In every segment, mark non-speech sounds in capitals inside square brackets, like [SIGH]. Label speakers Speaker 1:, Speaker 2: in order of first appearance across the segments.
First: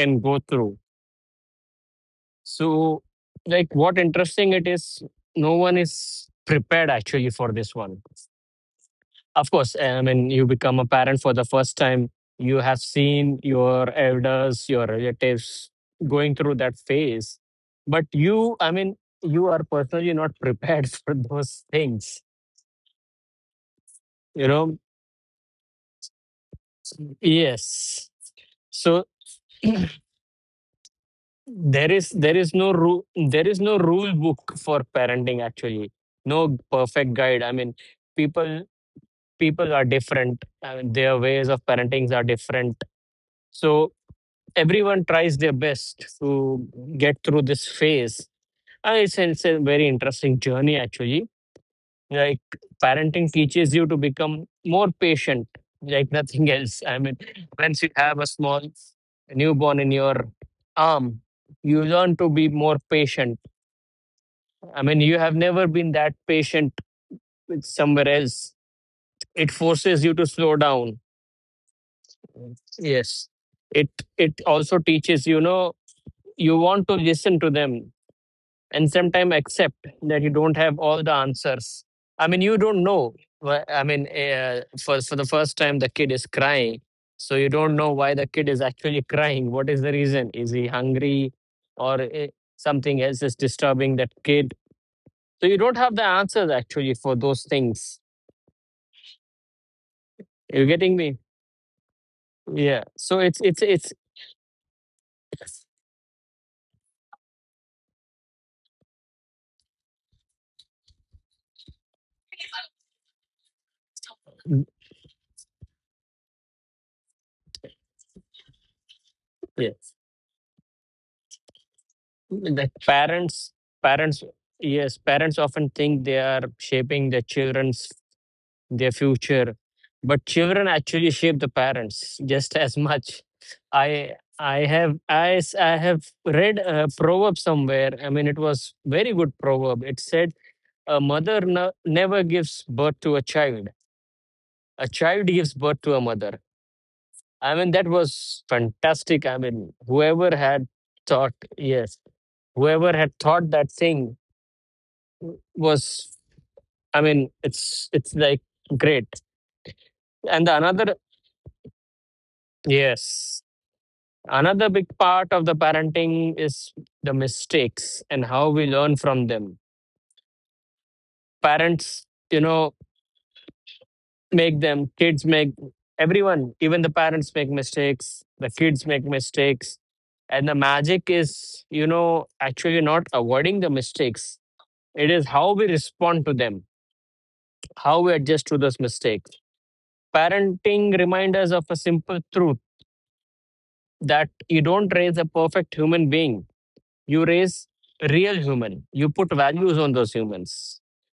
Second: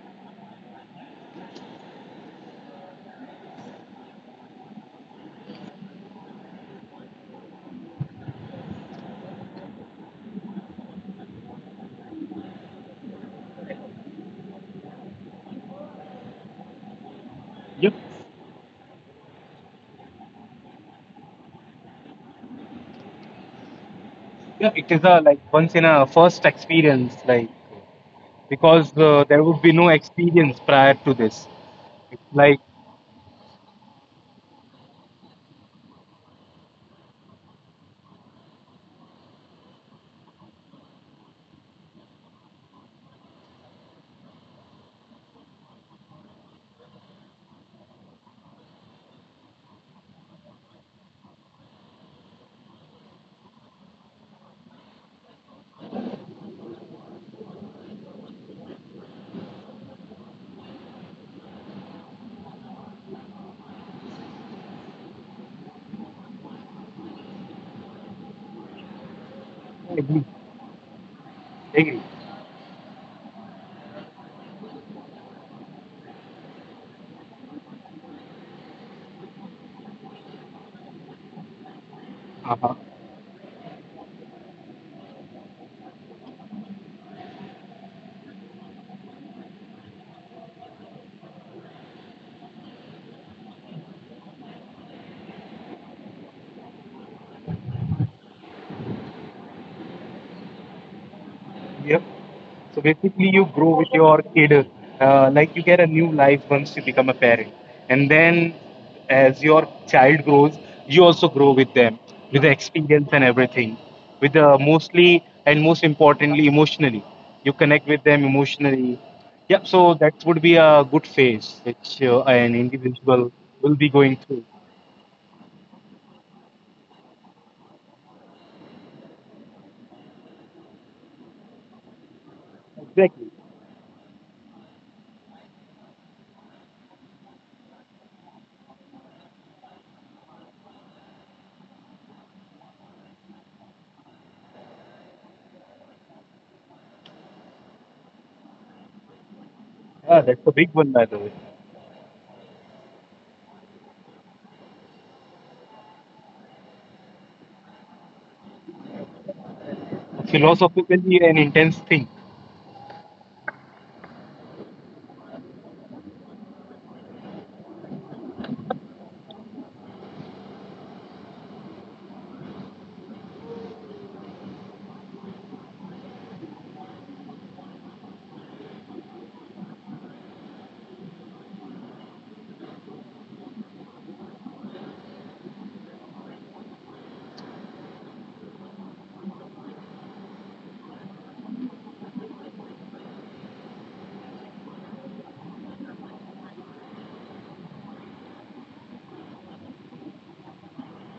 Speaker 1: can go through. So like what interesting it is, no one is prepared actually for this one. Of course, I mean, you become a parent for the first time, you have seen your elders, your relatives going through that phase,
Speaker 2: Yep.
Speaker 1: but you, I mean, you are personally not prepared [LAUGHS] for those things, you
Speaker 2: Yeah,
Speaker 1: know.
Speaker 2: it is a like once in a first experience, like
Speaker 1: Yes,
Speaker 2: because
Speaker 1: so
Speaker 2: there would be no experience prior to this.
Speaker 1: there is
Speaker 2: It's
Speaker 1: there is
Speaker 2: like
Speaker 1: no rule, there is no rule book for parenting actually, no perfect guide. I mean, people people are different. I mean, their ways of parenting are different. So everyone tries their best to get through this phase, and it's a very interesting journey actually. Like parenting teaches you to become more patient like nothing [LAUGHS] else. I mean, once you have a small newborn in your arm, you learn to be more patient. I mean, you have never been that patient with somewhere else. It forces you
Speaker 2: agree,
Speaker 1: to slow down.
Speaker 2: agree.
Speaker 1: Yes, it it also teaches, you know, you want to listen to them and sometimes accept that you don't have all the answers. I mean, you
Speaker 2: Uh-huh.
Speaker 1: don't know. I mean, for the first time, the kid is crying, so you don't know why the kid is actually crying. What is the reason? Is he hungry, or something else is disturbing that kid? So you don't have the answers actually for those things. You getting me?
Speaker 2: Yep. So
Speaker 1: Yeah. So
Speaker 2: basically,
Speaker 1: it's
Speaker 2: you
Speaker 1: it's
Speaker 2: grow with
Speaker 1: it's
Speaker 2: your kid, like you get a new life once you become a parent, and then as your child grows, you also grow with them, with the experience and everything, with the mostly and most importantly emotionally, you connect with them emotionally. Yeah,
Speaker 1: yes.
Speaker 2: so that would be a good phase which an
Speaker 1: The
Speaker 2: individual
Speaker 1: parents,
Speaker 2: will be going
Speaker 1: parents
Speaker 2: through.
Speaker 1: yes, parents often think they are shaping their children's, their future, but children actually shape the parents just as much.
Speaker 2: Exactly.
Speaker 1: i I have read a proverb somewhere. I mean, it was very good proverb. It said a mother no, never gives birth to a child, a child gives birth to a mother. I mean, that was fantastic. I mean,
Speaker 2: Yeah,
Speaker 1: whoever
Speaker 2: that's a
Speaker 1: had
Speaker 2: big one, by the way.
Speaker 1: thought, yes, whoever had thought that thing was, I mean, it's like great. And the another,
Speaker 2: Philosophically, an intense thing.
Speaker 1: yes, another big part of the parenting is the mistakes and how we learn from them. Parents, you know, make them, kids make, everyone, even the parents make mistakes, the kids make mistakes. And the magic is, you know, actually not avoiding the mistakes. It is how we respond to them, how we adjust to those mistakes. Parenting reminds us of a simple truth that you don't raise a perfect human being. You raise real human. You put values on those humans.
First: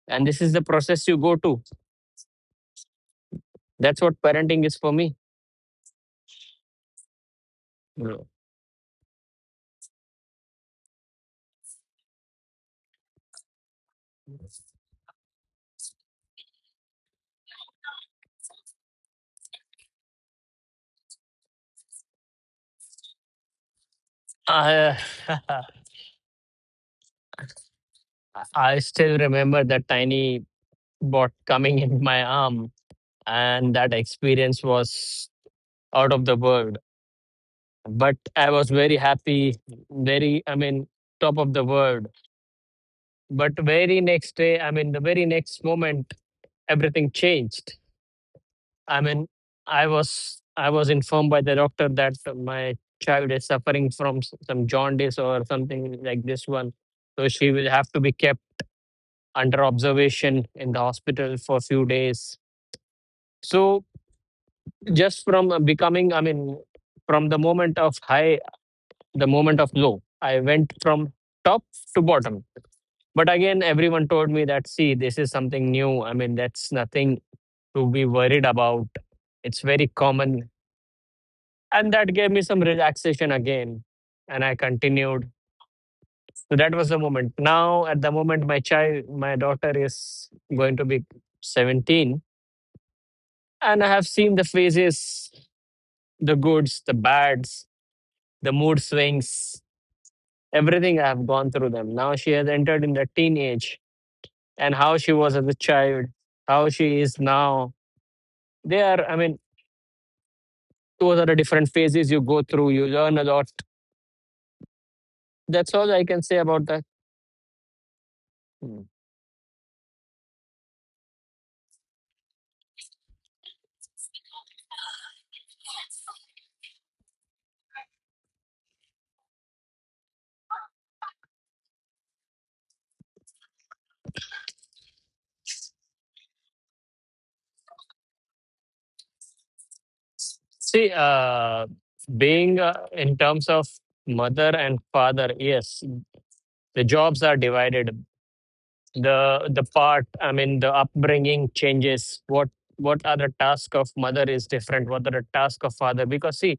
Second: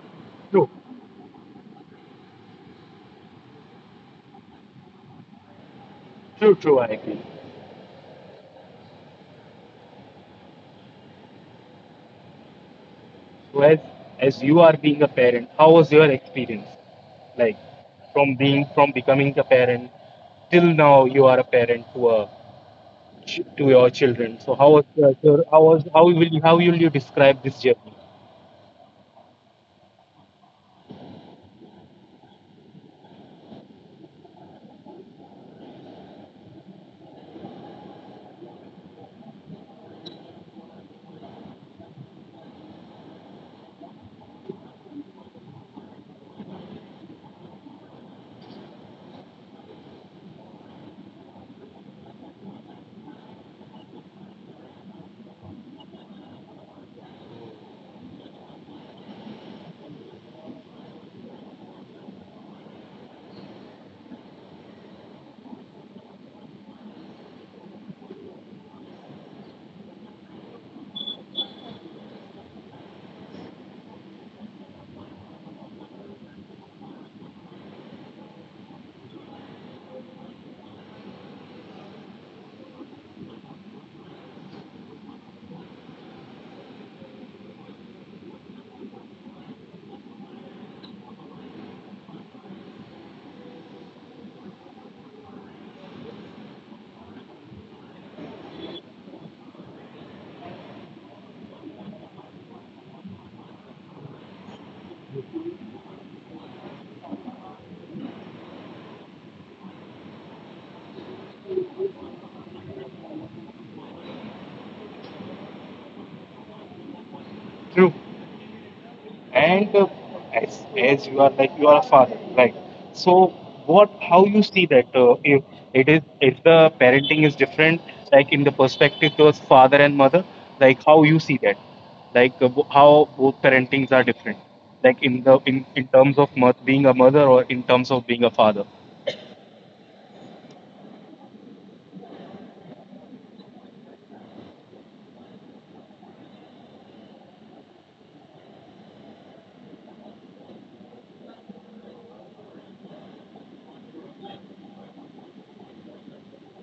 Speaker 1: And this is the
Speaker 2: True,
Speaker 1: process you go to. That's what parenting is for me,
Speaker 2: true, true. I agree.
Speaker 1: bro.
Speaker 2: So as you are being a parent, how was your experience? Like from becoming a parent till now, you are a parent to a to your children. So how was
Speaker 1: I,
Speaker 2: the- how was how will how will you describe this journey?
Speaker 1: [LAUGHS] I still remember that tiny bot coming in my arm, and that experience was out of the world. But I was very happy, very, I mean, top of the world. But very next day, I mean, the very next moment, everything changed. I mean, I was informed by the doctor that my child is suffering from some jaundice or something like this one, so she will have to be kept under observation in the hospital for a few days. So just from becoming, I mean, from the moment of high, the moment of low, I went from top to bottom. But again, everyone told me that, see, this is something new. I mean, that's nothing to be worried about. It's very common, and that gave me some relaxation again, and I continued. So that was the moment. Now at the moment my child, my daughter is going to be 17, and I have seen the phases, the goods, the bads, the mood swings, everything. I have gone through them. Now she has entered in the teenage, and how she was as a child, how she is now, they are, I mean, those are the different phases you go through. You learn a lot. That's all I can say about that.
Speaker 2: True.
Speaker 1: Hmm.
Speaker 2: And as you are like you are a father, right? So what how you see that, if it is if the parenting is different, like in the perspective towards father and mother, like how you see that, like how both parentings are different, like in in terms of being a mother or in terms of being a father.
Speaker 1: See, being in terms of mother and father, yes, the jobs are divided. The part, I mean, the upbringing changes. What are the task of mother is different. What are the task of father? Because see,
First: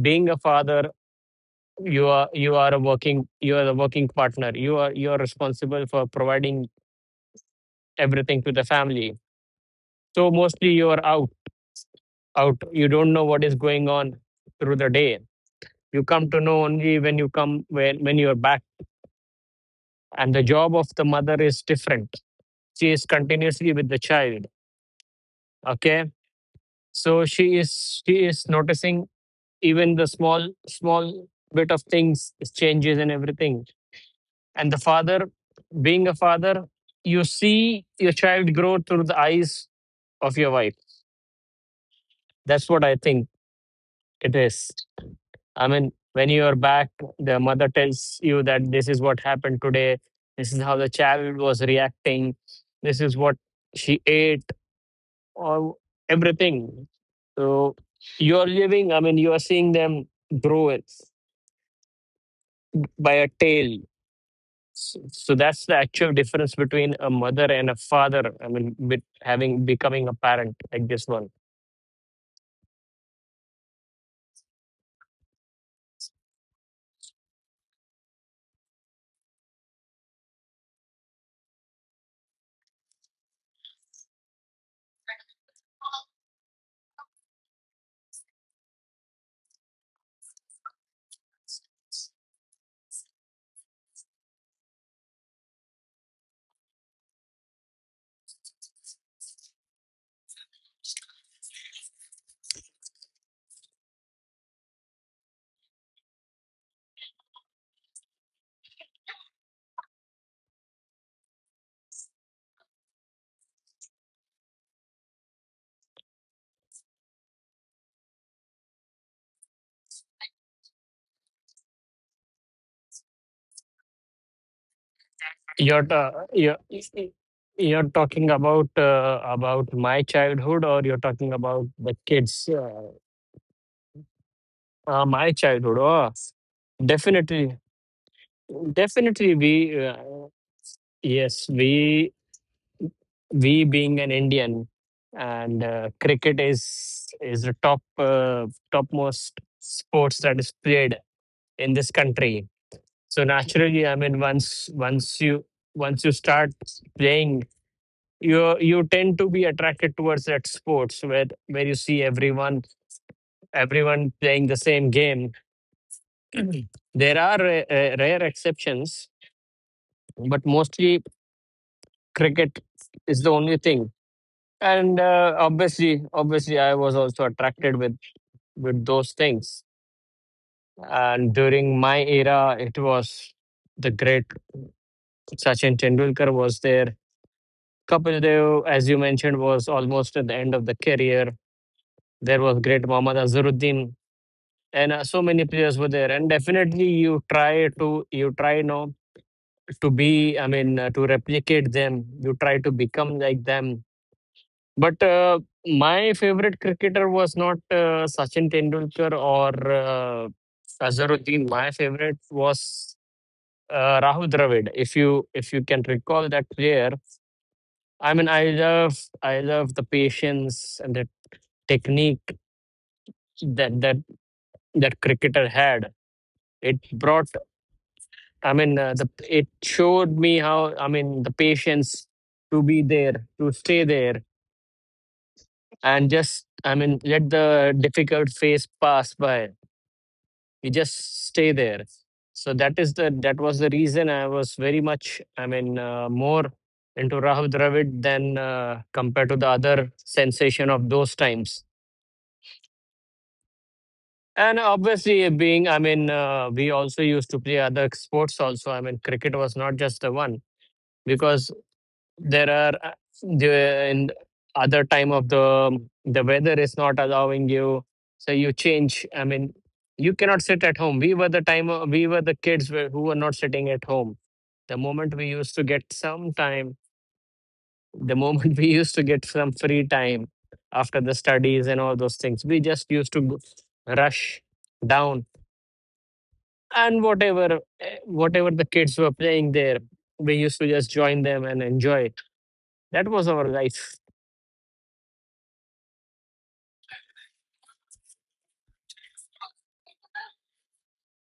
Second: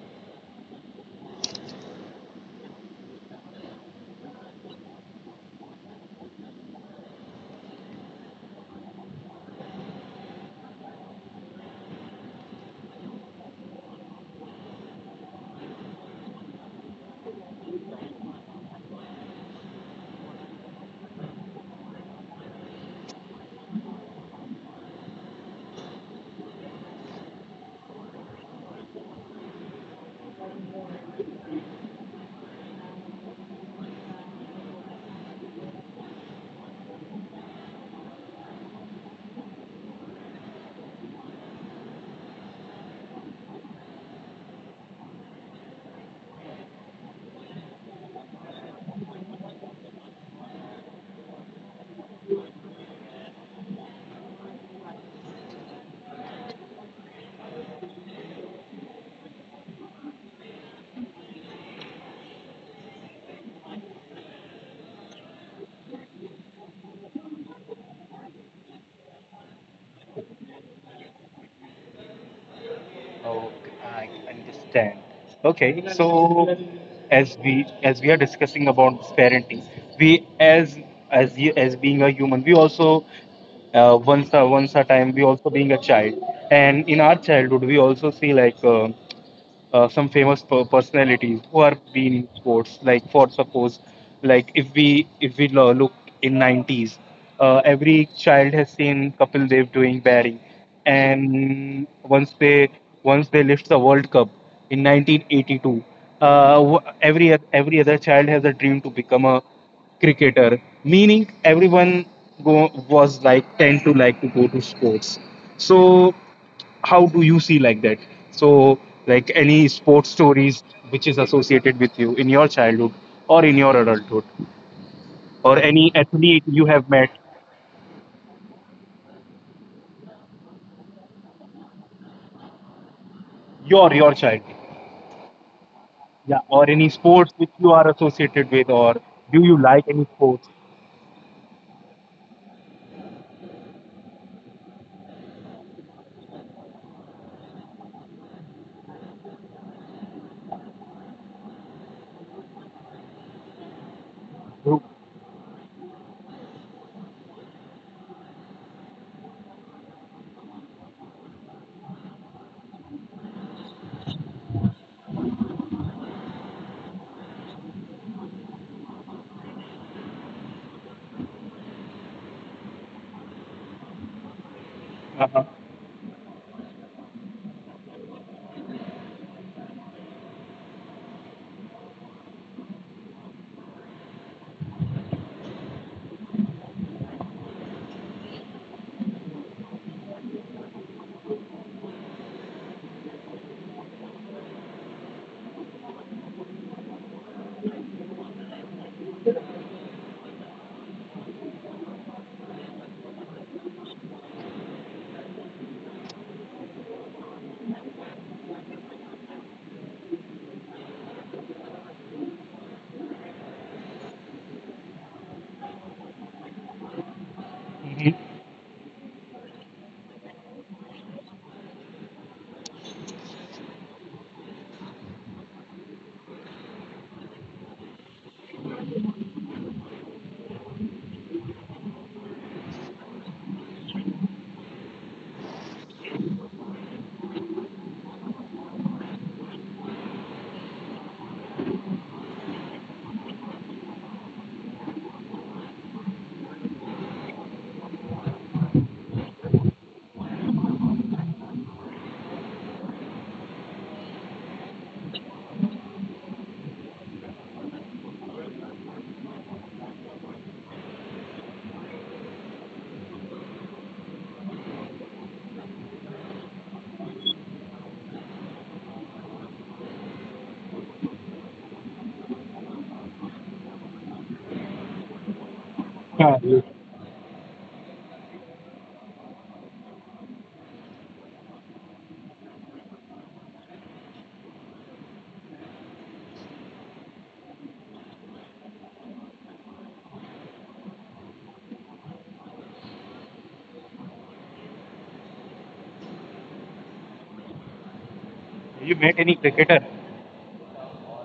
Speaker 1: being a father, you are a working, you are a working partner. You are responsible for providing everything to the family. So mostly you are out, out. You don't know what is going on through the day. You come to know only when you come, when you're back. And the job of the mother is different. She is continuously with the child. Okay. So she is noticing even the small small bit of things changes and everything. And the father, being a father, you see your child grow through the eyes of your wife. That's what I think it is. I mean, when you are back, the mother tells you that this is what happened today. This is how the child was reacting. This is what she ate, or everything. So you are living. I mean, you are seeing them grow it by a tail. So, so that's the actual difference between a mother and a father. I mean, with having becoming a parent like this one.
Speaker 2: Okay, I understand. Okay, so as we are discussing about this parenting, we as you as being a human, we also, once a once a time, we also being a child, and in our childhood we also see like. Some famous personalities who are been in sports. Like for suppose, like if we look in 90s, every child has seen Kapil Dev doing batting, and once they lift the World Cup in 1982, every every other child has a dream to become a cricketer. Meaning was like tend to like to go to sports. So how do you see like that? So, like any sports stories which is associated with you in your childhood or in your adulthood, or
Speaker 1: You're
Speaker 2: any
Speaker 1: ta-
Speaker 2: athlete you have met,
Speaker 1: you're talking about my childhood, or you're talking about the kids?
Speaker 2: your childhood,
Speaker 1: My childhood. Oh,
Speaker 2: yeah, or any sports which
Speaker 1: definitely,
Speaker 2: you are associated with, or
Speaker 1: definitely.
Speaker 2: do you
Speaker 1: We
Speaker 2: like any sports?
Speaker 1: yes, we being an Indian, and cricket is the top topmost sports that is played in this country. So naturally, I mean, once
Speaker 2: Do-
Speaker 1: once you, once you start playing, you tend to be attracted towards that sports where you see everyone playing the same game. [CLEARS THROAT] Mhm. There are rare exceptions, but mostly cricket is the only thing. And
Speaker 2: uh-huh.
Speaker 1: obviously I was also attracted with those things. And during my era it was the great Sachin Tendulkar was there. Kapil Dev, as you mentioned, was almost at the end of the career. There was great Mohammad Azharuddin, and so many players were there. And definitely you try to you try know to be, I mean, to replicate them. You try to become like them. But my favorite cricketer was not Sachin Tendulkar or uh, Azharuddin. My favorite was Rahul Dravid, if you, if you can recall that player.
Speaker 2: Mhm.
Speaker 1: I mean, I love the patience and the technique that that cricketer had. It brought, I mean, the, it showed me how, I mean, the patience to be there, to stay there, and just, I mean, let the difficult phase pass by. You just stay there. So that is the, that was the reason I was very much, I mean, more into Rahul Dravid than compared to the other sensation of those times. And obviously, being, I mean, we also used to play other sports. Also, I mean, cricket was not just the one, because there are the and other time of the weather is not allowing you, so you change. I mean, you cannot sit at home. We were the time, we were the kids were- who were not sitting at home. The moment we used to get some
Speaker 2: Yeah, you,
Speaker 1: time, the moment [LAUGHS] we used to get some free time after the studies and all those things, we just used to rush down, and whatever whatever the kids were playing there, we used to just join them and enjoy. That was our life.
Speaker 2: you met any cricketer?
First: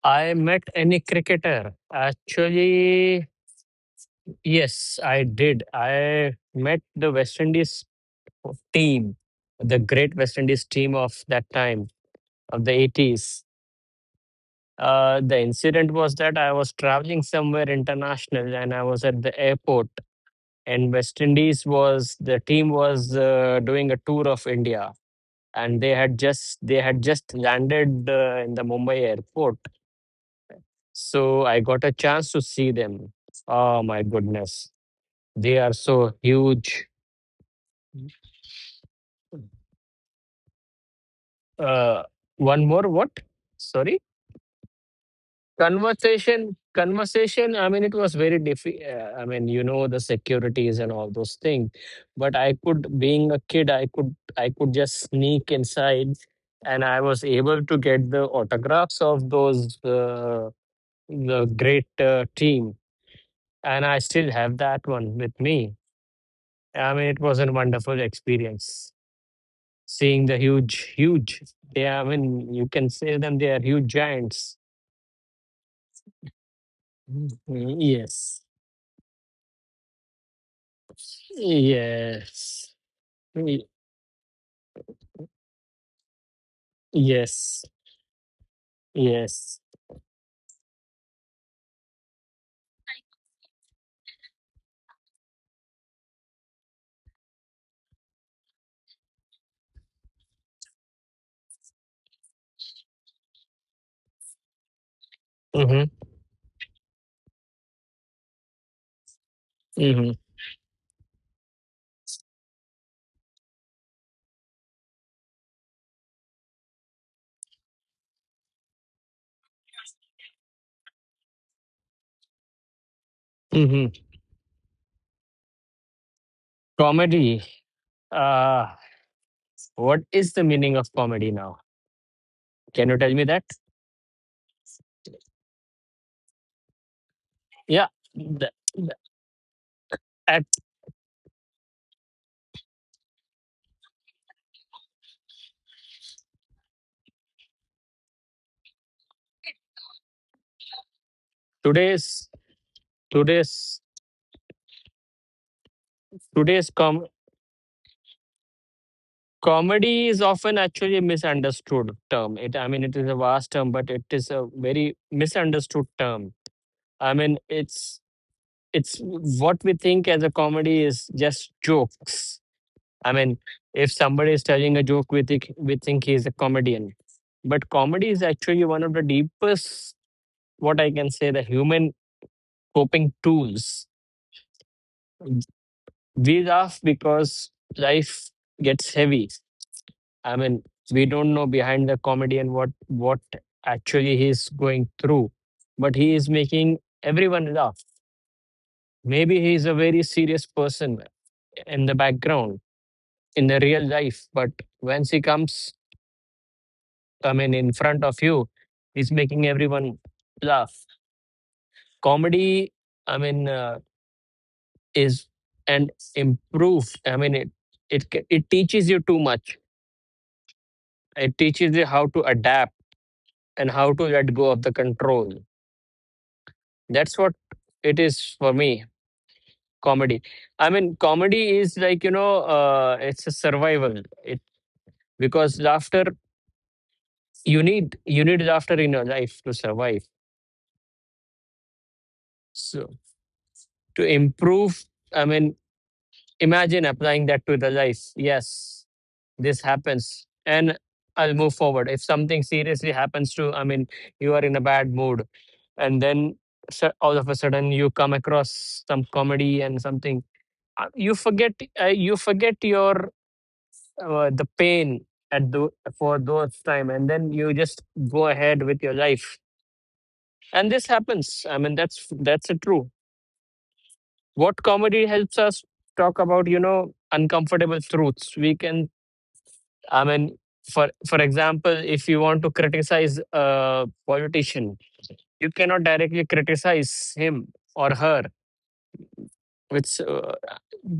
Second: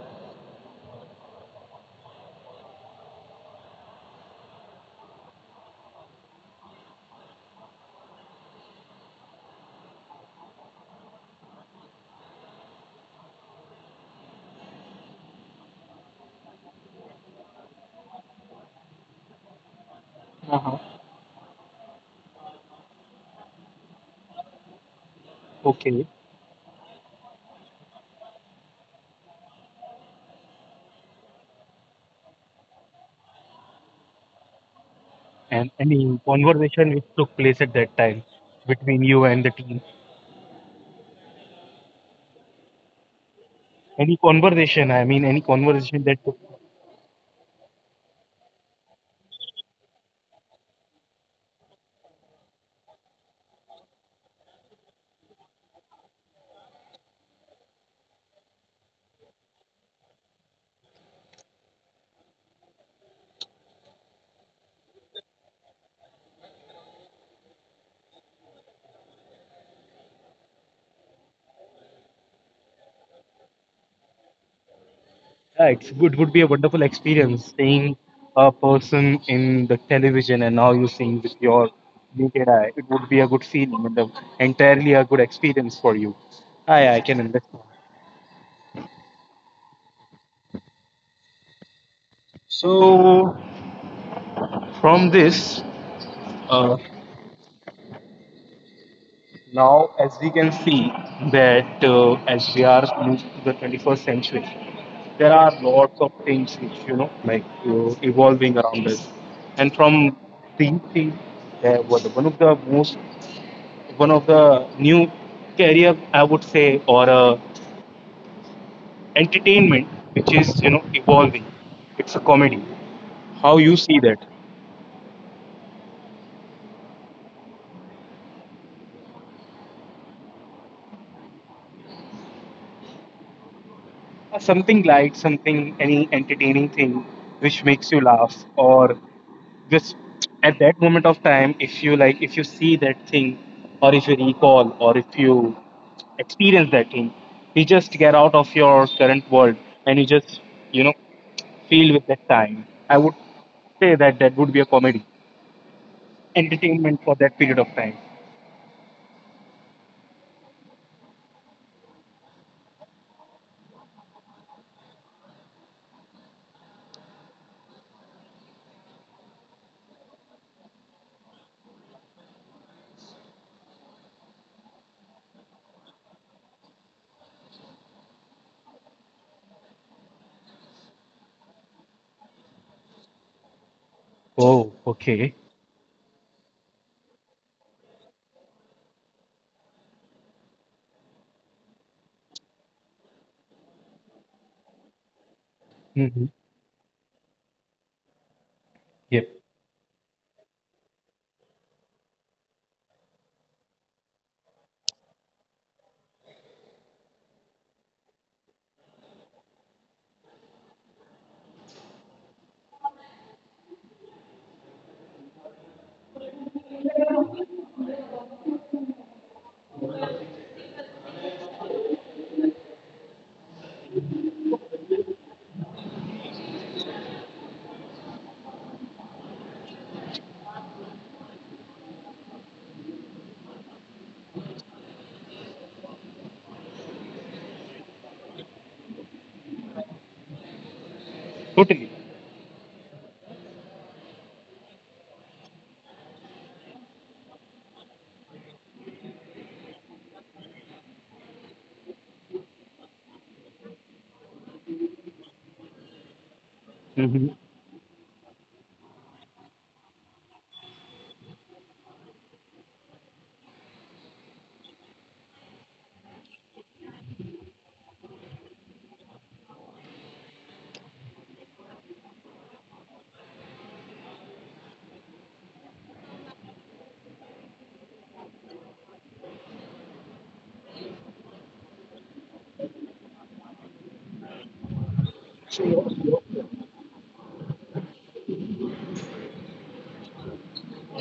Speaker 1: I met any cricketer. Actually, yes, I did. I met the West Indies team, the great West Indies team of that time, of the 80s. The incident was that I was traveling somewhere international and I was at the airport, and
Speaker 2: Uh-huh.
Speaker 1: West Indies was the team was doing a tour of India. And they
Speaker 2: Okay.
Speaker 1: had just they had just landed in the Mumbai airport. So I got a chance to see them. Oh my goodness. They are
Speaker 2: And
Speaker 1: so
Speaker 2: any
Speaker 1: huge.
Speaker 2: conversation which took place at that time between you and the team?
Speaker 1: Uh, one more what? Sorry?
Speaker 2: Any conversation? I mean, any conversation that took.
Speaker 1: Conversation. Conversation. I mean, it was very diffi. I mean, you know the securities and all those things. But I could, being a kid, I could just sneak inside, and I was able to get the autographs of those the great team, and I still have that one with me. I mean, it was a wonderful experience seeing the huge, huge. Yeah, I mean, you can say them they are huge giants.
Speaker 2: Yeah, it's, it would be a wonderful experience
Speaker 1: Mm,
Speaker 2: seeing
Speaker 1: yes,
Speaker 2: a person in the television and now you're seeing with your naked
Speaker 1: yes,
Speaker 2: eye. It would be a good
Speaker 1: Y-
Speaker 2: feeling and a, entirely a good experience for you. I can
Speaker 1: yes,
Speaker 2: understand.
Speaker 1: yes.
Speaker 2: So, from this, uh, now as we can see that, as we are moved to the 21st century, there are
Speaker 1: Mm-hmm.
Speaker 2: lots of things which you know like evolving around us, and
Speaker 1: Mm-hmm.
Speaker 2: from these things, uh, what- one of the most one of the new career I would say, or entertainment which is you know evolving. It's a comedy. How you
Speaker 1: Mm-hmm.
Speaker 2: see that?
Speaker 1: Comedy. Uh, what is the meaning of comedy now? Can you tell me that?
Speaker 2: Something light, something any entertaining thing which
Speaker 1: Yeah.
Speaker 2: makes you laugh,
Speaker 1: The-
Speaker 2: or just
Speaker 1: at
Speaker 2: at that moment of time, if you like, if you see that thing or if you recall or if you experience that thing, you just get out of your current world and you just, you know, feel with that
Speaker 1: today's
Speaker 2: time, I would
Speaker 1: today's
Speaker 2: say that that would be a comedy
Speaker 1: today's com
Speaker 2: entertainment for that period of time.
Speaker 1: Comedy is often actually a misunderstood term. I mean, it is a vast term, but it is a very misunderstood term. I mean, it's what we think as a comedy is just jokes. I mean, if somebody is telling a joke, we think he is a comedian. But comedy is actually one of the deepest, what I can say, the human coping tools.
Speaker 2: Oh, okay.
Speaker 1: We laugh because life gets heavy. I mean, we don't know behind the comedy, and what actually he's going through, but he is
Speaker 2: Hmm.
Speaker 1: making everyone laugh. Maybe
Speaker 2: Yep.
Speaker 1: he is a very serious person in the background, in the real life, but once he comes, I mean, in front of you, he's making everyone laugh. Comedy, I mean, is and improve. I mean, it teaches you too much. It teaches you how to adapt and how to let go of the control. That's what it is for me, comedy. I mean, comedy is like, you know, it's a survival. It Because laughter, you need laughter in your life to survive.
Speaker 2: Totally.
Speaker 1: So to improve, I mean, imagine applying that to the life. Yes, this happens. And I'll move forward. If something seriously happens to, I mean, you are in a bad mood, and then all of a
Speaker 2: Hmm.
Speaker 1: sudden you come across some comedy and something, uh, you forget you forget your the pain at the for those time, and then you just go ahead with your life. And this happens, I mean, that's a true what comedy helps us talk about, you know, uncomfortable truths we can, I mean, for example, if you want to criticize a politician, you cannot directly criticize him or her. It's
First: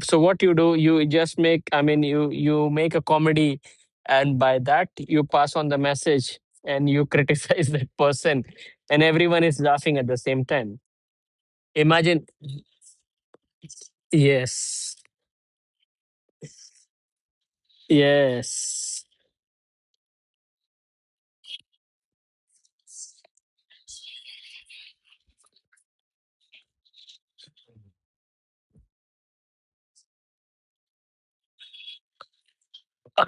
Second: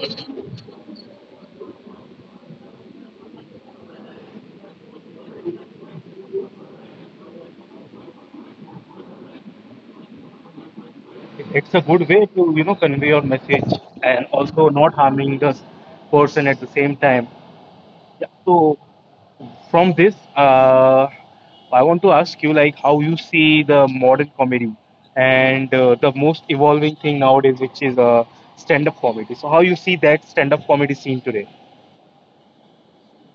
Speaker 1: So what you do, you just make. I mean, you make a comedy, and by that you pass on the message and you criticize [LAUGHS] that person, and everyone is laughing at the same time.
Speaker 2: It's a good
Speaker 1: Imagine,
Speaker 2: way to, you know, convey your message and also not
Speaker 1: yes,
Speaker 2: harming the person at the same time. Yeah. So
Speaker 1: yes. [LAUGHS]
Speaker 2: from this, I want to ask you like how you see the modern comedy and the most evolving thing nowadays, which is stand-up comedy. So how you see that stand-up comedy scene today?
Speaker 1: Uh,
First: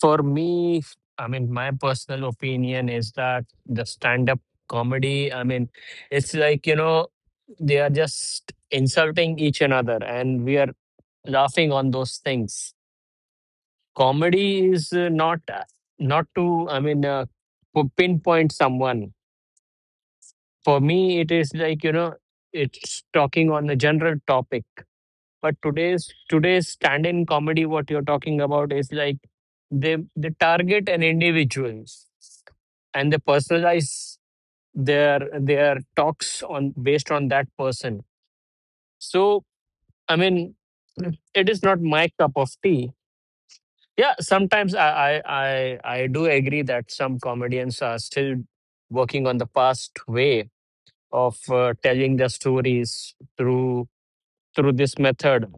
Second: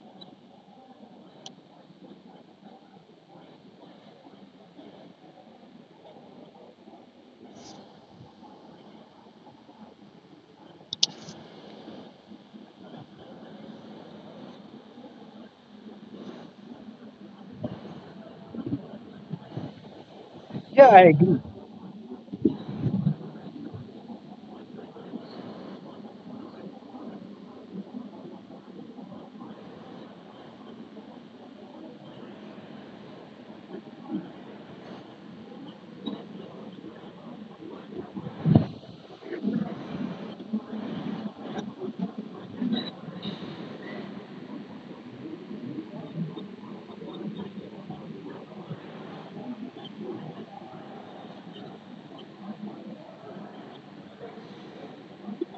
Speaker 1: for me, I mean, my personal opinion is that the stand-up comedy. I mean, it's like, you know, they are just insulting each another, and we are laughing on those things. Comedy is not not to, I mean, pinpoint someone. For
Speaker 2: Yeah, I
Speaker 1: me it
Speaker 2: agree.
Speaker 1: is like, you know, it's talking on a general topic. But today's stand in comedy what you're talking about is like they target an individual, and they personalize their talks on based on that person. So, I mean, it is not my cup of tea. Yeah, sometimes I do agree that some comedians are still working on the past way of telling their stories through this method.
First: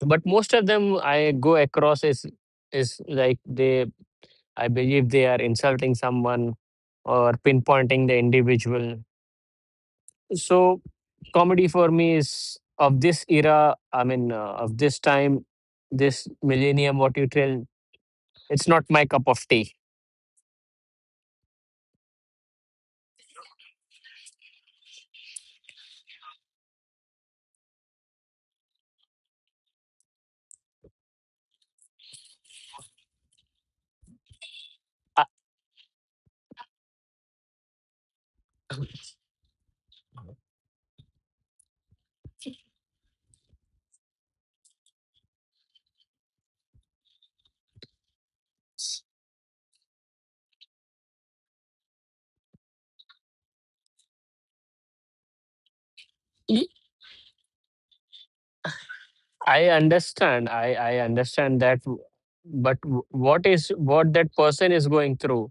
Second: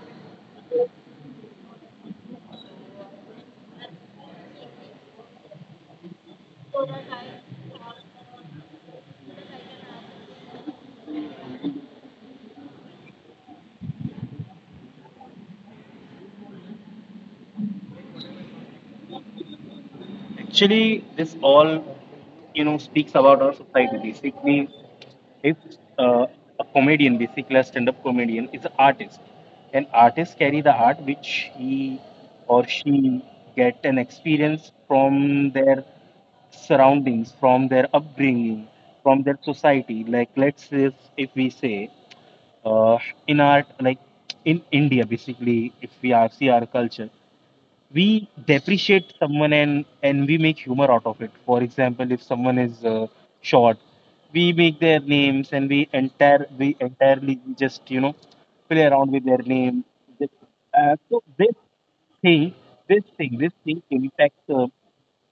Speaker 1: But most of them I go across is like they I believe they are insulting someone or pinpointing the individual. So comedy for me is of this era. I mean, of this time, this millennium. What you tell, it's not my cup of tea.
Speaker 2: Actually, this all, you know, speaks about our society. Basically, if uh, a comedian, basically a stand-up comedian, is an artist, and artists carry the art which he or she get an experience
Speaker 1: I-
Speaker 2: from their surroundings, from their upbringing, from their society. Like let's say if we say, uh, in art, like in India, basically, if we are see our culture, we depreciate someone and we make humor out of it. For example, if someone is short, we make their names and we entirely just, you know, play around with their
Speaker 1: I
Speaker 2: name. This-
Speaker 1: understand. I
Speaker 2: so
Speaker 1: understand that,
Speaker 2: thing
Speaker 1: but what is
Speaker 2: this thing
Speaker 1: what that
Speaker 2: impacts,
Speaker 1: person is going through?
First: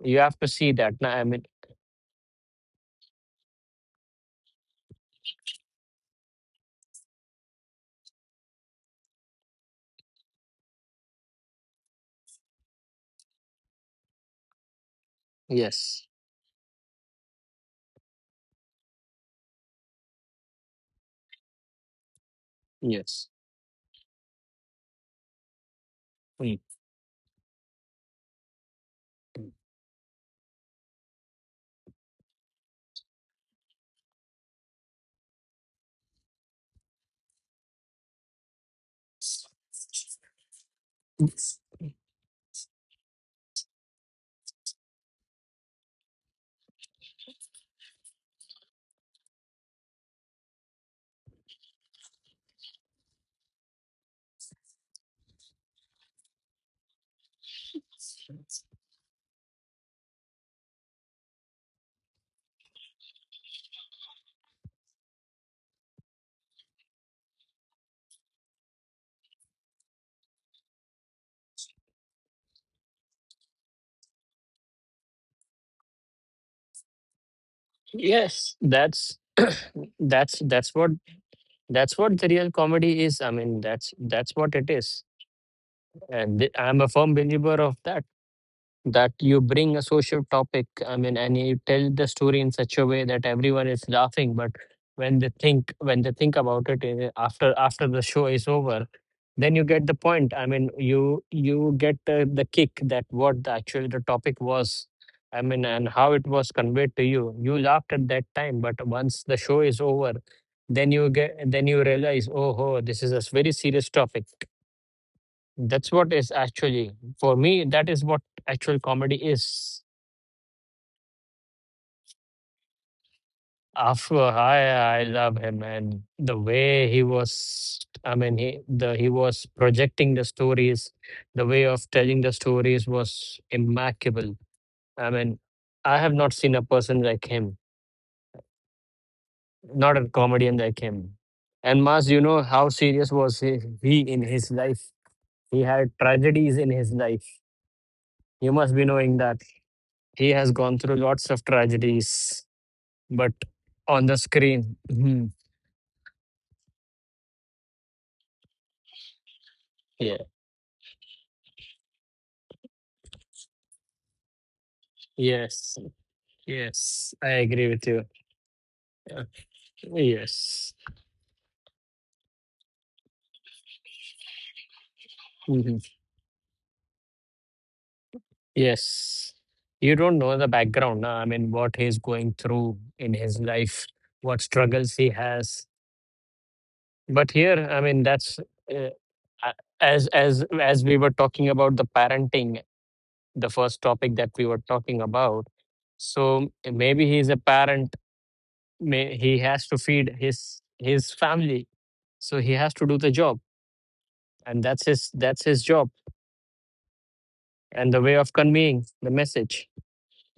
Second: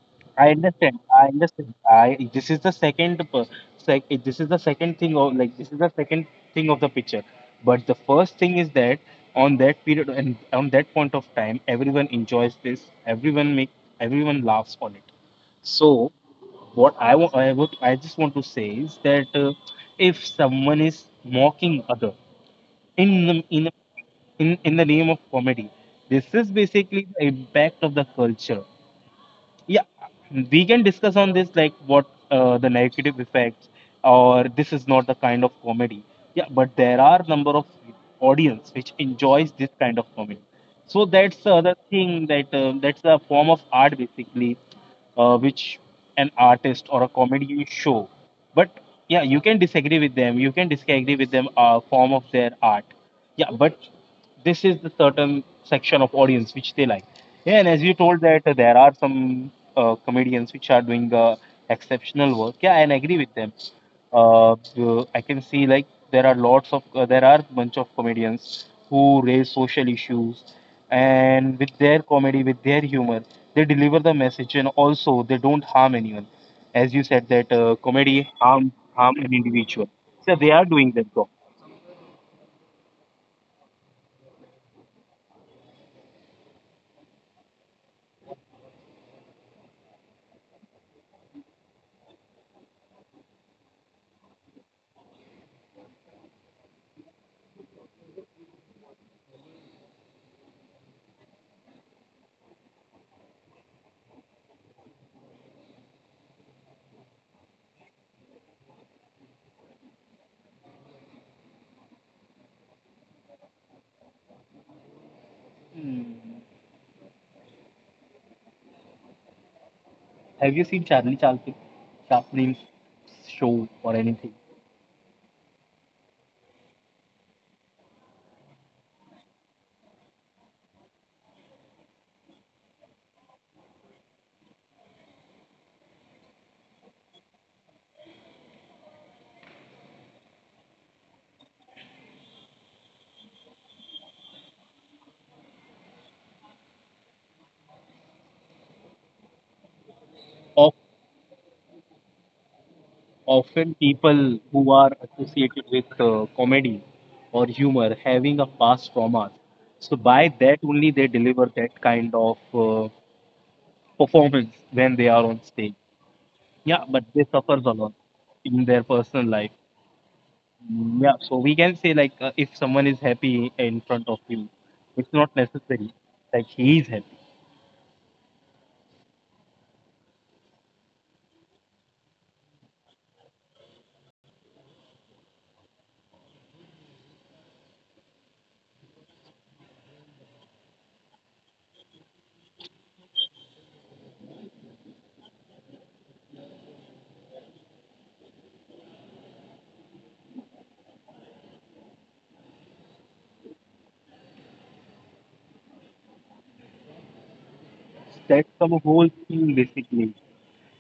Speaker 1: You have to
Speaker 2: I
Speaker 1: see that.
Speaker 2: understand.
Speaker 1: Na, I
Speaker 2: I
Speaker 1: mean,
Speaker 2: understand. I This is the this is the second thing of like, this is the second thing of the picture. But the first thing is that on that period and on that point of time, everyone enjoys this. Everyone laughs on it. So
Speaker 1: yes,
Speaker 2: what I want, I would, I just want to say is that, if someone is mocking other in
Speaker 1: yes,
Speaker 2: the, in in the name of comedy, this is
Speaker 1: mm,
Speaker 2: basically the impact of the culture. Yeah, we can discuss on this like what, the negative effects or this is not the kind of comedy. Yeah, but there are number of audience which enjoys this kind of comedy, so that's the other thing. That that's a form of art basically, which an artist or a comedy show. But yeah, you can disagree with them, form of their art. Yeah, but this is the certain section of audience which they like. Yeah, and as you told that, there are some comedians which are doing exceptional work. Yeah, and I agree with them. I can see like there are lots of there are bunch of comedians who raise social issues, and with their comedy, with their humor, they deliver the message, and also they don't harm anyone. As you said that, comedy
Speaker 1: yes.
Speaker 2: harm
Speaker 1: That's
Speaker 2: harm an individual.
Speaker 1: [CLEARS THROAT]
Speaker 2: So
Speaker 1: that's
Speaker 2: they are
Speaker 1: that's what
Speaker 2: doing that job.
Speaker 1: that's what the real comedy is. I mean, that's what it is, and I'm a firm believer of that. That you bring a social topic, I mean, and you tell the story in such a way that everyone is laughing, but when they think about it, after the show is over, then you get the point. I mean, you get the kick that what the, actually the topic was. I mean, and how it was conveyed to you, you laughed at that time, but once the show is over, then you get, then you realize, oh, this is a very serious topic. That's what is
Speaker 2: Hmm.
Speaker 1: actually for me. That is what actual comedy is.
Speaker 2: Have you seen Chaplin's show or
Speaker 1: After
Speaker 2: anything?
Speaker 1: I love him, and the way he was. I mean, he was projecting the stories. The way of telling the stories was immaculate. I mean, I have not seen a person like him, not a comedian like him. And Mas, you know how serious was he, in his life. He had tragedies in his life. You must be knowing that he has gone through lots of tragedies, but
Speaker 2: Often
Speaker 1: on the
Speaker 2: people who
Speaker 1: screen.
Speaker 2: are
Speaker 1: Mhm.
Speaker 2: associated with comedy or humor having a past trauma. So
Speaker 1: Yeah.
Speaker 2: by that only they deliver that kind of performance when they are on stage.
Speaker 1: Yes.
Speaker 2: Yeah, but they
Speaker 1: Yes, I
Speaker 2: suffers a
Speaker 1: agree
Speaker 2: lot
Speaker 1: with you.
Speaker 2: in their personal
Speaker 1: Yeah.
Speaker 2: life.
Speaker 1: Yes.
Speaker 2: Mm, yeah, so we can say like, if someone is happy in front of him, it's not necessary
Speaker 1: Mhm.
Speaker 2: like he is happy.
Speaker 1: Yes. You don't know the background. Na? I mean, what he's going through in his life, what struggles he has. But here, I mean, a- as we were talking about the parenting, the first topic that we were talking about. So maybe he's a parent, may he has to feed his family, so he has to do the job, and that's his job, and the
Speaker 2: That's
Speaker 1: way
Speaker 2: the
Speaker 1: of
Speaker 2: whole
Speaker 1: conveying the
Speaker 2: thing
Speaker 1: message,
Speaker 2: basically.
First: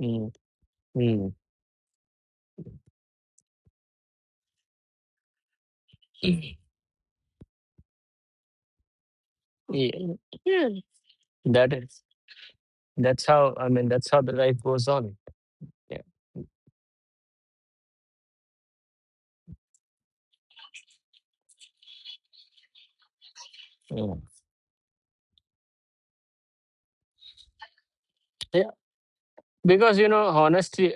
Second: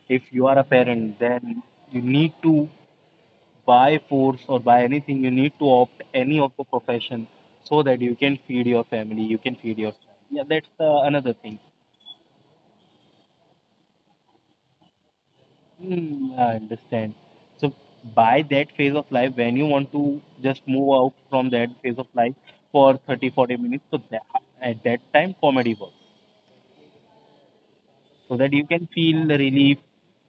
Speaker 1: mm,
Speaker 2: If you are a parent,
Speaker 1: mm.
Speaker 2: then you need to by force or by anything you need to opt any of
Speaker 1: [LAUGHS]
Speaker 2: the profession so that you can feed your family, you can feed yourself.
Speaker 1: Yeah.
Speaker 2: Yeah,
Speaker 1: Yeah.
Speaker 2: that's another thing.
Speaker 1: that is that's how, I mean, that's how the life goes on. Yeah.
Speaker 2: Hmm, I understand. So by that phase of life when you want to just move out from that phase of life for 30
Speaker 1: Mm.
Speaker 2: 40 minutes so that, at that time comedy works
Speaker 1: Yeah,
Speaker 2: so that you can feel
Speaker 1: because,
Speaker 2: the
Speaker 1: you know,
Speaker 2: relief.
Speaker 1: honesty,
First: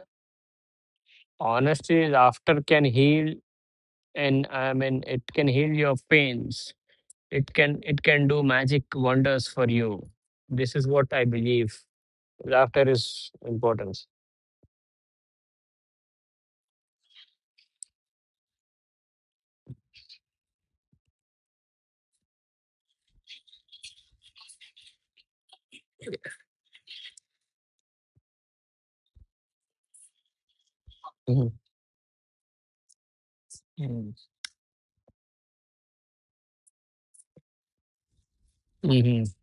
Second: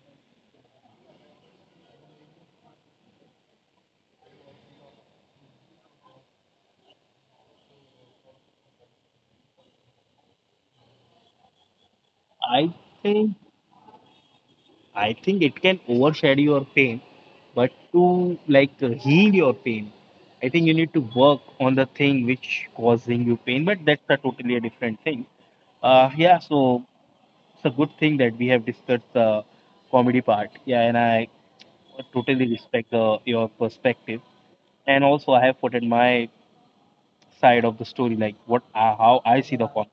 Speaker 1: honesty is after can heal. And, I mean, it can heal your pains, it can do magic wonders for you. This is what I believe.
Speaker 2: i
Speaker 1: Laughter
Speaker 2: think
Speaker 1: is important.
Speaker 2: I think it can overshadow your pain, but to like heal your pain, I think you need to work on the thing which causing you pain. But that's a totally a different thing. Yeah. So it's a good thing that we have discussed the comedy part. Yeah, and I totally respect the, your perspective.
Speaker 1: Mm.
Speaker 2: And also, I have put in my side of the story, like what, how I see the
Speaker 1: Mhm.
Speaker 2: comedy.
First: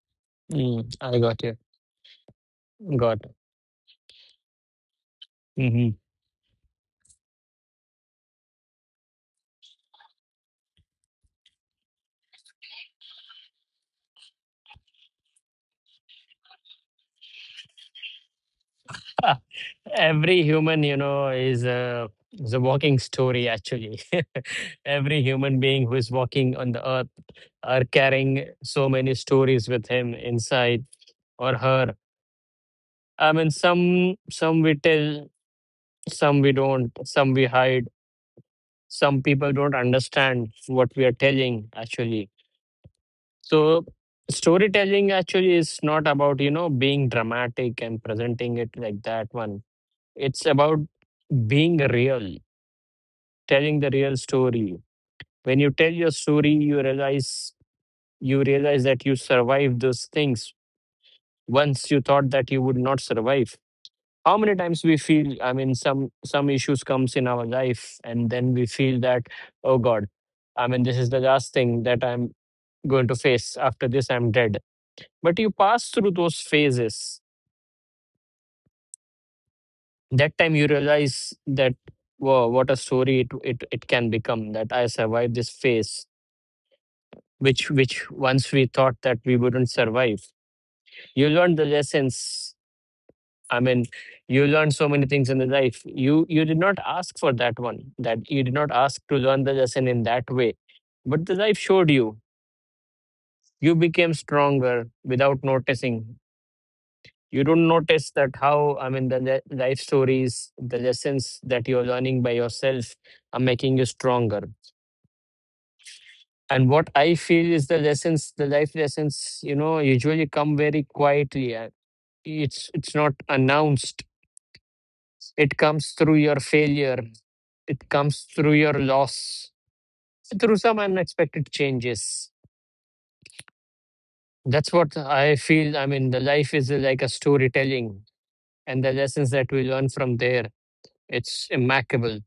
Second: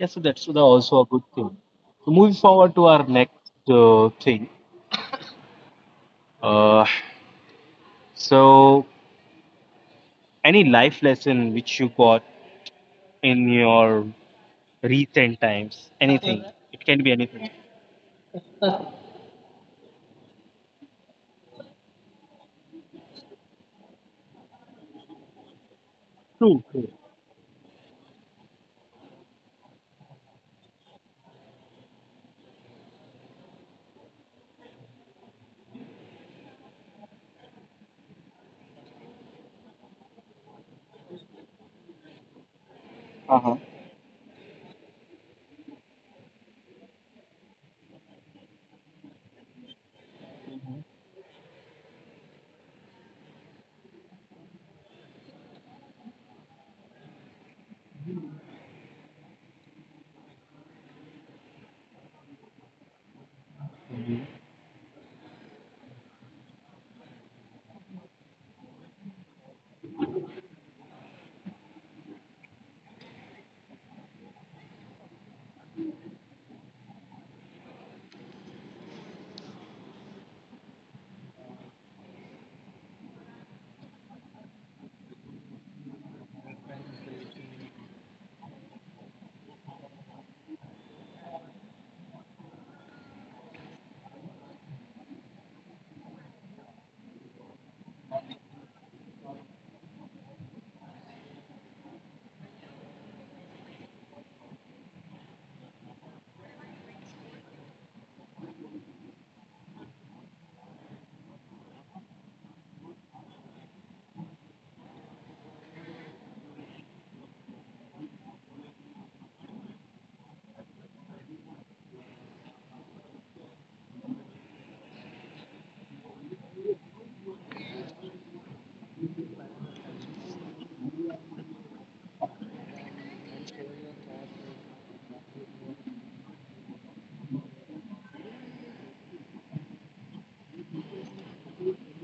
Speaker 2: Yeah, so that's
Speaker 1: Mm.
Speaker 2: also a
Speaker 1: I
Speaker 2: good
Speaker 1: got
Speaker 2: thing.
Speaker 1: you.
Speaker 2: So moving forward to our
Speaker 1: Got.
Speaker 2: next thing.
Speaker 1: Mhm.
Speaker 2: Uh, so Any life lesson which you got in your recent times? Anything. It can be anything.
Speaker 1: Ah, every human, you know, is a walking story. Actually, [LAUGHS] every human being who is
Speaker 2: True,
Speaker 1: walking on
Speaker 2: true.
Speaker 1: the earth are carrying so many stories with him inside or her. I mean, some we tell, some we don't, some we hide. Some people don't understand what we are telling. Actually, so storytelling actually is not about, you know, being dramatic and presenting it like that one. It's about being real, telling the real story. When you tell your story, you realize that you survived those things once you thought that you would not survive. How many times we feel, I mean, some issues comes in our life, and then we feel that, oh God, I mean, this is the last thing that I'm going to face. After this, I'm dead, but you pass through those phases. That time you realize that, wow, what a story it, it can become that I survived this phase, which once we thought that we wouldn't survive. You learned the lessons. I mean, you learned so many things in the life. You did not ask for that one, that you did not ask to learn the lesson in that way, but the life showed you. You became stronger without noticing. You don't notice that how, I mean, life stories, the lessons that you're learning by yourself are making you stronger. And what I feel is the lessons, the life lessons, you know, usually come very quietly. It's not announced. It comes through your failure, it comes through your loss, through some unexpected changes. That's what I feel. I mean, the life is like a storytelling, and the lessons that we learn from there, it's immaculate,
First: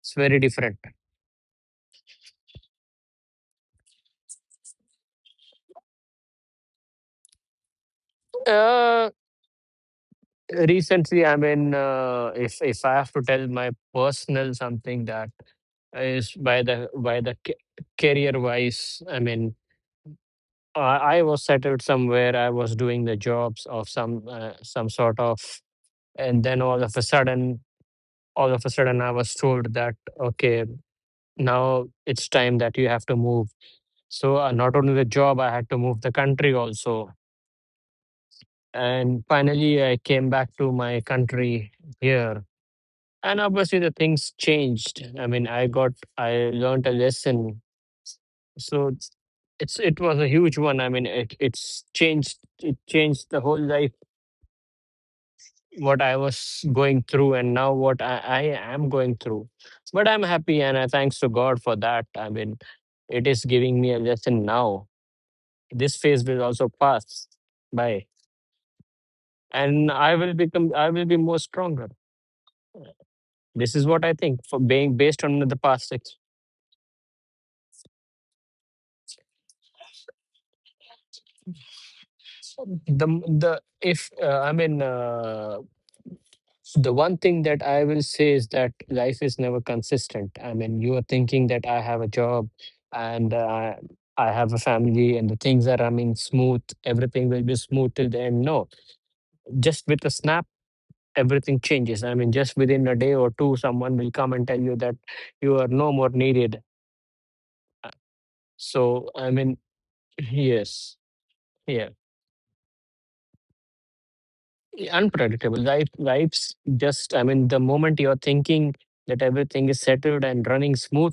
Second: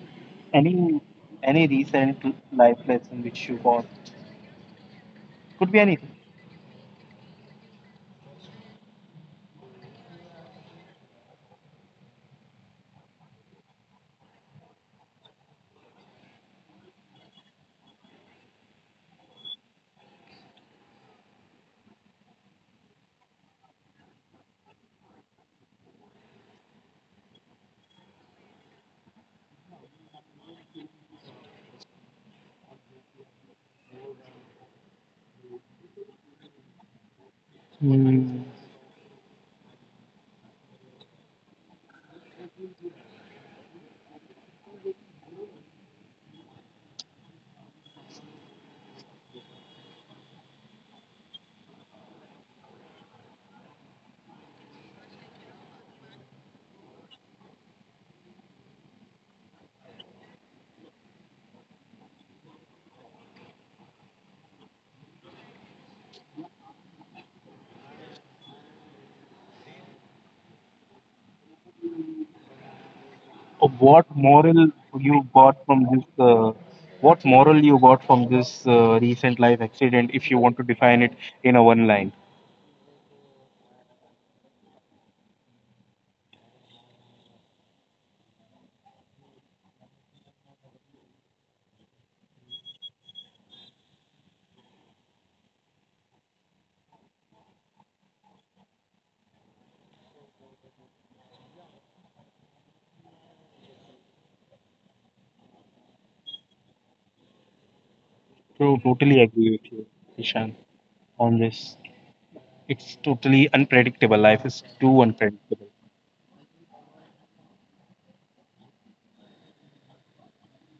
Speaker 1: it's very different.
Speaker 2: Any any recent life lesson which you got? Could be anything.
Speaker 1: Uh, recently, I mean, if I have to tell my personal something, that is by the career wise. I mean, I was settled somewhere. I was doing the jobs of some sort of, and then all of a sudden, I was told that, okay, now it's time that you have to move. So, not only the job, I had to move the country also. And finally, I came back to my country here. And obviously, the things changed. I mean, I learned a lesson. So it's, it's it was a huge one. I mean, it changed the whole life, what I was going through, and now what I am going through. But I'm happy, and I thanks to God for that. I mean, it is giving me a lesson now. This phase will also pass by, and I will be more stronger. This is what I think for
Speaker 2: Or
Speaker 1: being based
Speaker 2: what
Speaker 1: on the
Speaker 2: moral
Speaker 1: past.
Speaker 2: you got from this? What moral you got from this recent life accident? If you want to define it in a one
Speaker 1: the
Speaker 2: line.
Speaker 1: the if I mean the one thing that I will say is that life is never consistent. I mean, you are thinking that I have a job, and I have a family, and the things are running smooth, everything will be smooth till the end. No, just with a snap, everything changes. I mean, just within a day or two, someone will come and tell you that you are no more needed. So,
Speaker 2: True,
Speaker 1: I mean,
Speaker 2: totally agree with you,
Speaker 1: [LAUGHS]
Speaker 2: Ishan,
Speaker 1: yes,
Speaker 2: on
Speaker 1: yeah.
Speaker 2: this. It's totally unpredictable. Life is too
Speaker 1: Unpredictable,
Speaker 2: unpredictable.
Speaker 1: life's just, I mean, the moment you're thinking that everything is settled and running smooth,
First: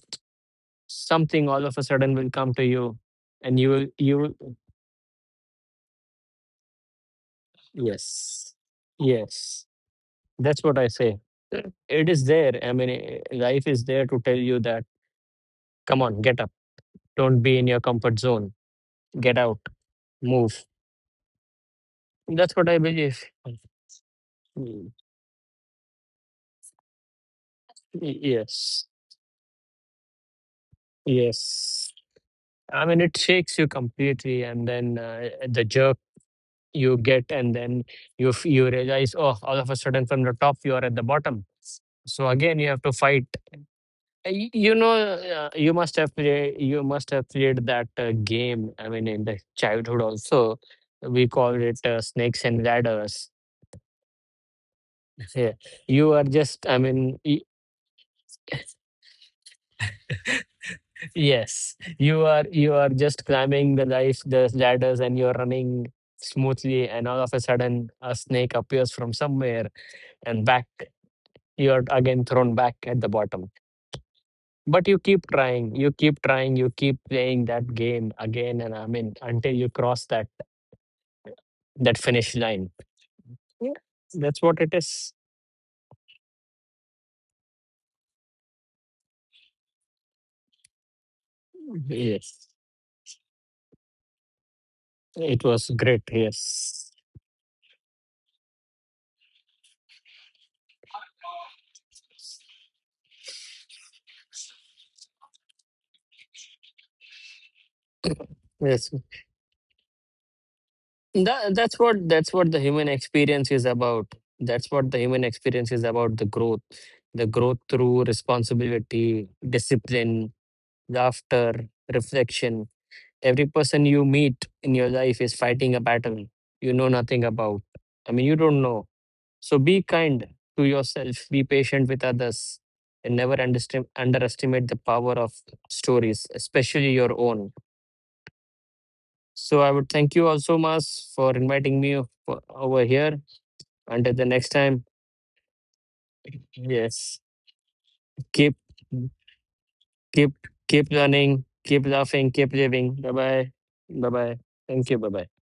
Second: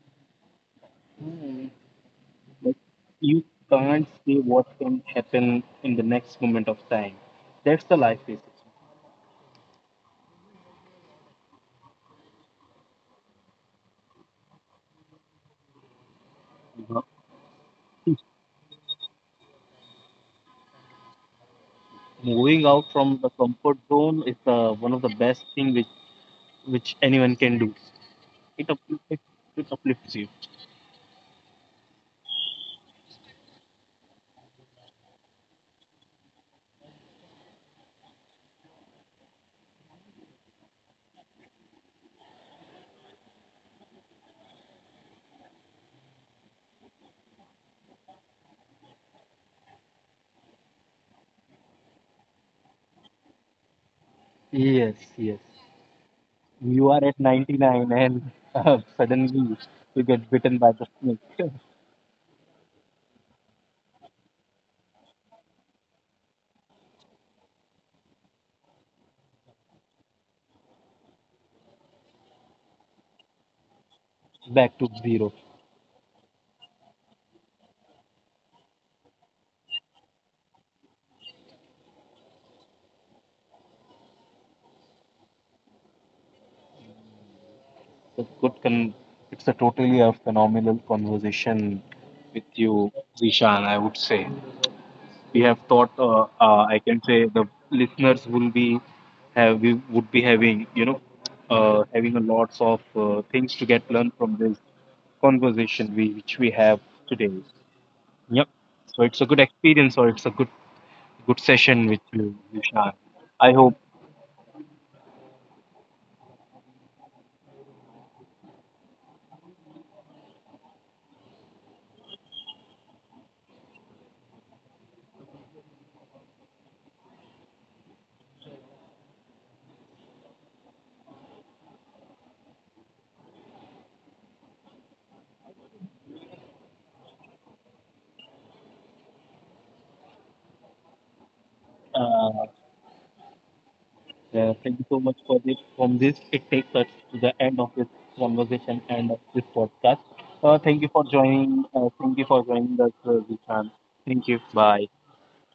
Speaker 1: something all of a sudden will come to
Speaker 2: Like
Speaker 1: you,
Speaker 2: you
Speaker 1: and
Speaker 2: can't
Speaker 1: you will,
Speaker 2: say what can happen in the next moment of time. That's the life basically.
Speaker 1: yes, yes. That's what I say. It is there, I mean, life is there to tell you that, come on, get up,
Speaker 2: You know,
Speaker 1: don't be in your comfort zone, get out, move.
Speaker 2: moving
Speaker 1: That's what
Speaker 2: out
Speaker 1: I
Speaker 2: from the
Speaker 1: believe.
Speaker 2: comfort zone is the one of
Speaker 1: Mm,
Speaker 2: the best thing which anyone can do. It
Speaker 1: yes,
Speaker 2: uplifts. It uplifts you.
Speaker 1: yes. I mean, it shakes you completely, and then, the jerk you get, and then you you realize, oh, all of a sudden, from the top you are at the bottom. So again you have to fight. You know, you must have played that game, I mean, in the childhood also, we called it snakes and ladders.
Speaker 2: Yes, yes.
Speaker 1: [LAUGHS] Yeah. You are just,
Speaker 2: You
Speaker 1: I
Speaker 2: are at
Speaker 1: mean,
Speaker 2: 99 and suddenly you get bitten by the snake [LAUGHS]
Speaker 1: yes, you are just climbing the life, the ladders, and you're running smoothly, and all of a sudden a snake appears from somewhere, and back you're again thrown back at the bottom.
Speaker 2: back to
Speaker 1: But
Speaker 2: zero.
Speaker 1: you keep trying, you keep playing that game again, and I mean, until you cross that finish line. Yeah. That's what it is.
Speaker 2: It's a good con- it's a totally a phenomenal conversation with
Speaker 1: Yes.
Speaker 2: you. We
Speaker 1: It
Speaker 2: have
Speaker 1: was
Speaker 2: thought,
Speaker 1: great,
Speaker 2: I
Speaker 1: yes.
Speaker 2: can say the listeners will be have we would be having, you know, having a lots of things to get learned from this conversation which we have today. Yep. So
Speaker 1: Yes.
Speaker 2: it's a good experience or it's a good good session
Speaker 1: That's
Speaker 2: with
Speaker 1: what,
Speaker 2: you,
Speaker 1: the
Speaker 2: Vishal.
Speaker 1: human
Speaker 2: I
Speaker 1: experience
Speaker 2: hope
Speaker 1: is about. That's what the human experience is about, the growth. The growth through responsibility, discipline, laughter, reflection. Every person you meet in your life is fighting a battle you know nothing about. I mean, you don't know. So be kind to yourself, be patient with others, and never underestimate the power of stories, especially your own. So I would thank you also, Mas, for inviting me
Speaker 2: uh,
Speaker 1: over here. Until the next
Speaker 2: thank you so
Speaker 1: time,
Speaker 2: much for this. From this it takes us to the
Speaker 1: yes,
Speaker 2: end of this
Speaker 1: keep
Speaker 2: conversation and of this podcast.
Speaker 1: keep
Speaker 2: Thank you
Speaker 1: keep
Speaker 2: for joining,
Speaker 1: learning, keep
Speaker 2: thank you
Speaker 1: laughing,
Speaker 2: for
Speaker 1: keep
Speaker 2: joining us,
Speaker 1: living. Bye bye,
Speaker 2: Vishal.
Speaker 1: bye
Speaker 2: Thank you,
Speaker 1: bye. Thank
Speaker 2: bye.
Speaker 1: you. Bye bye.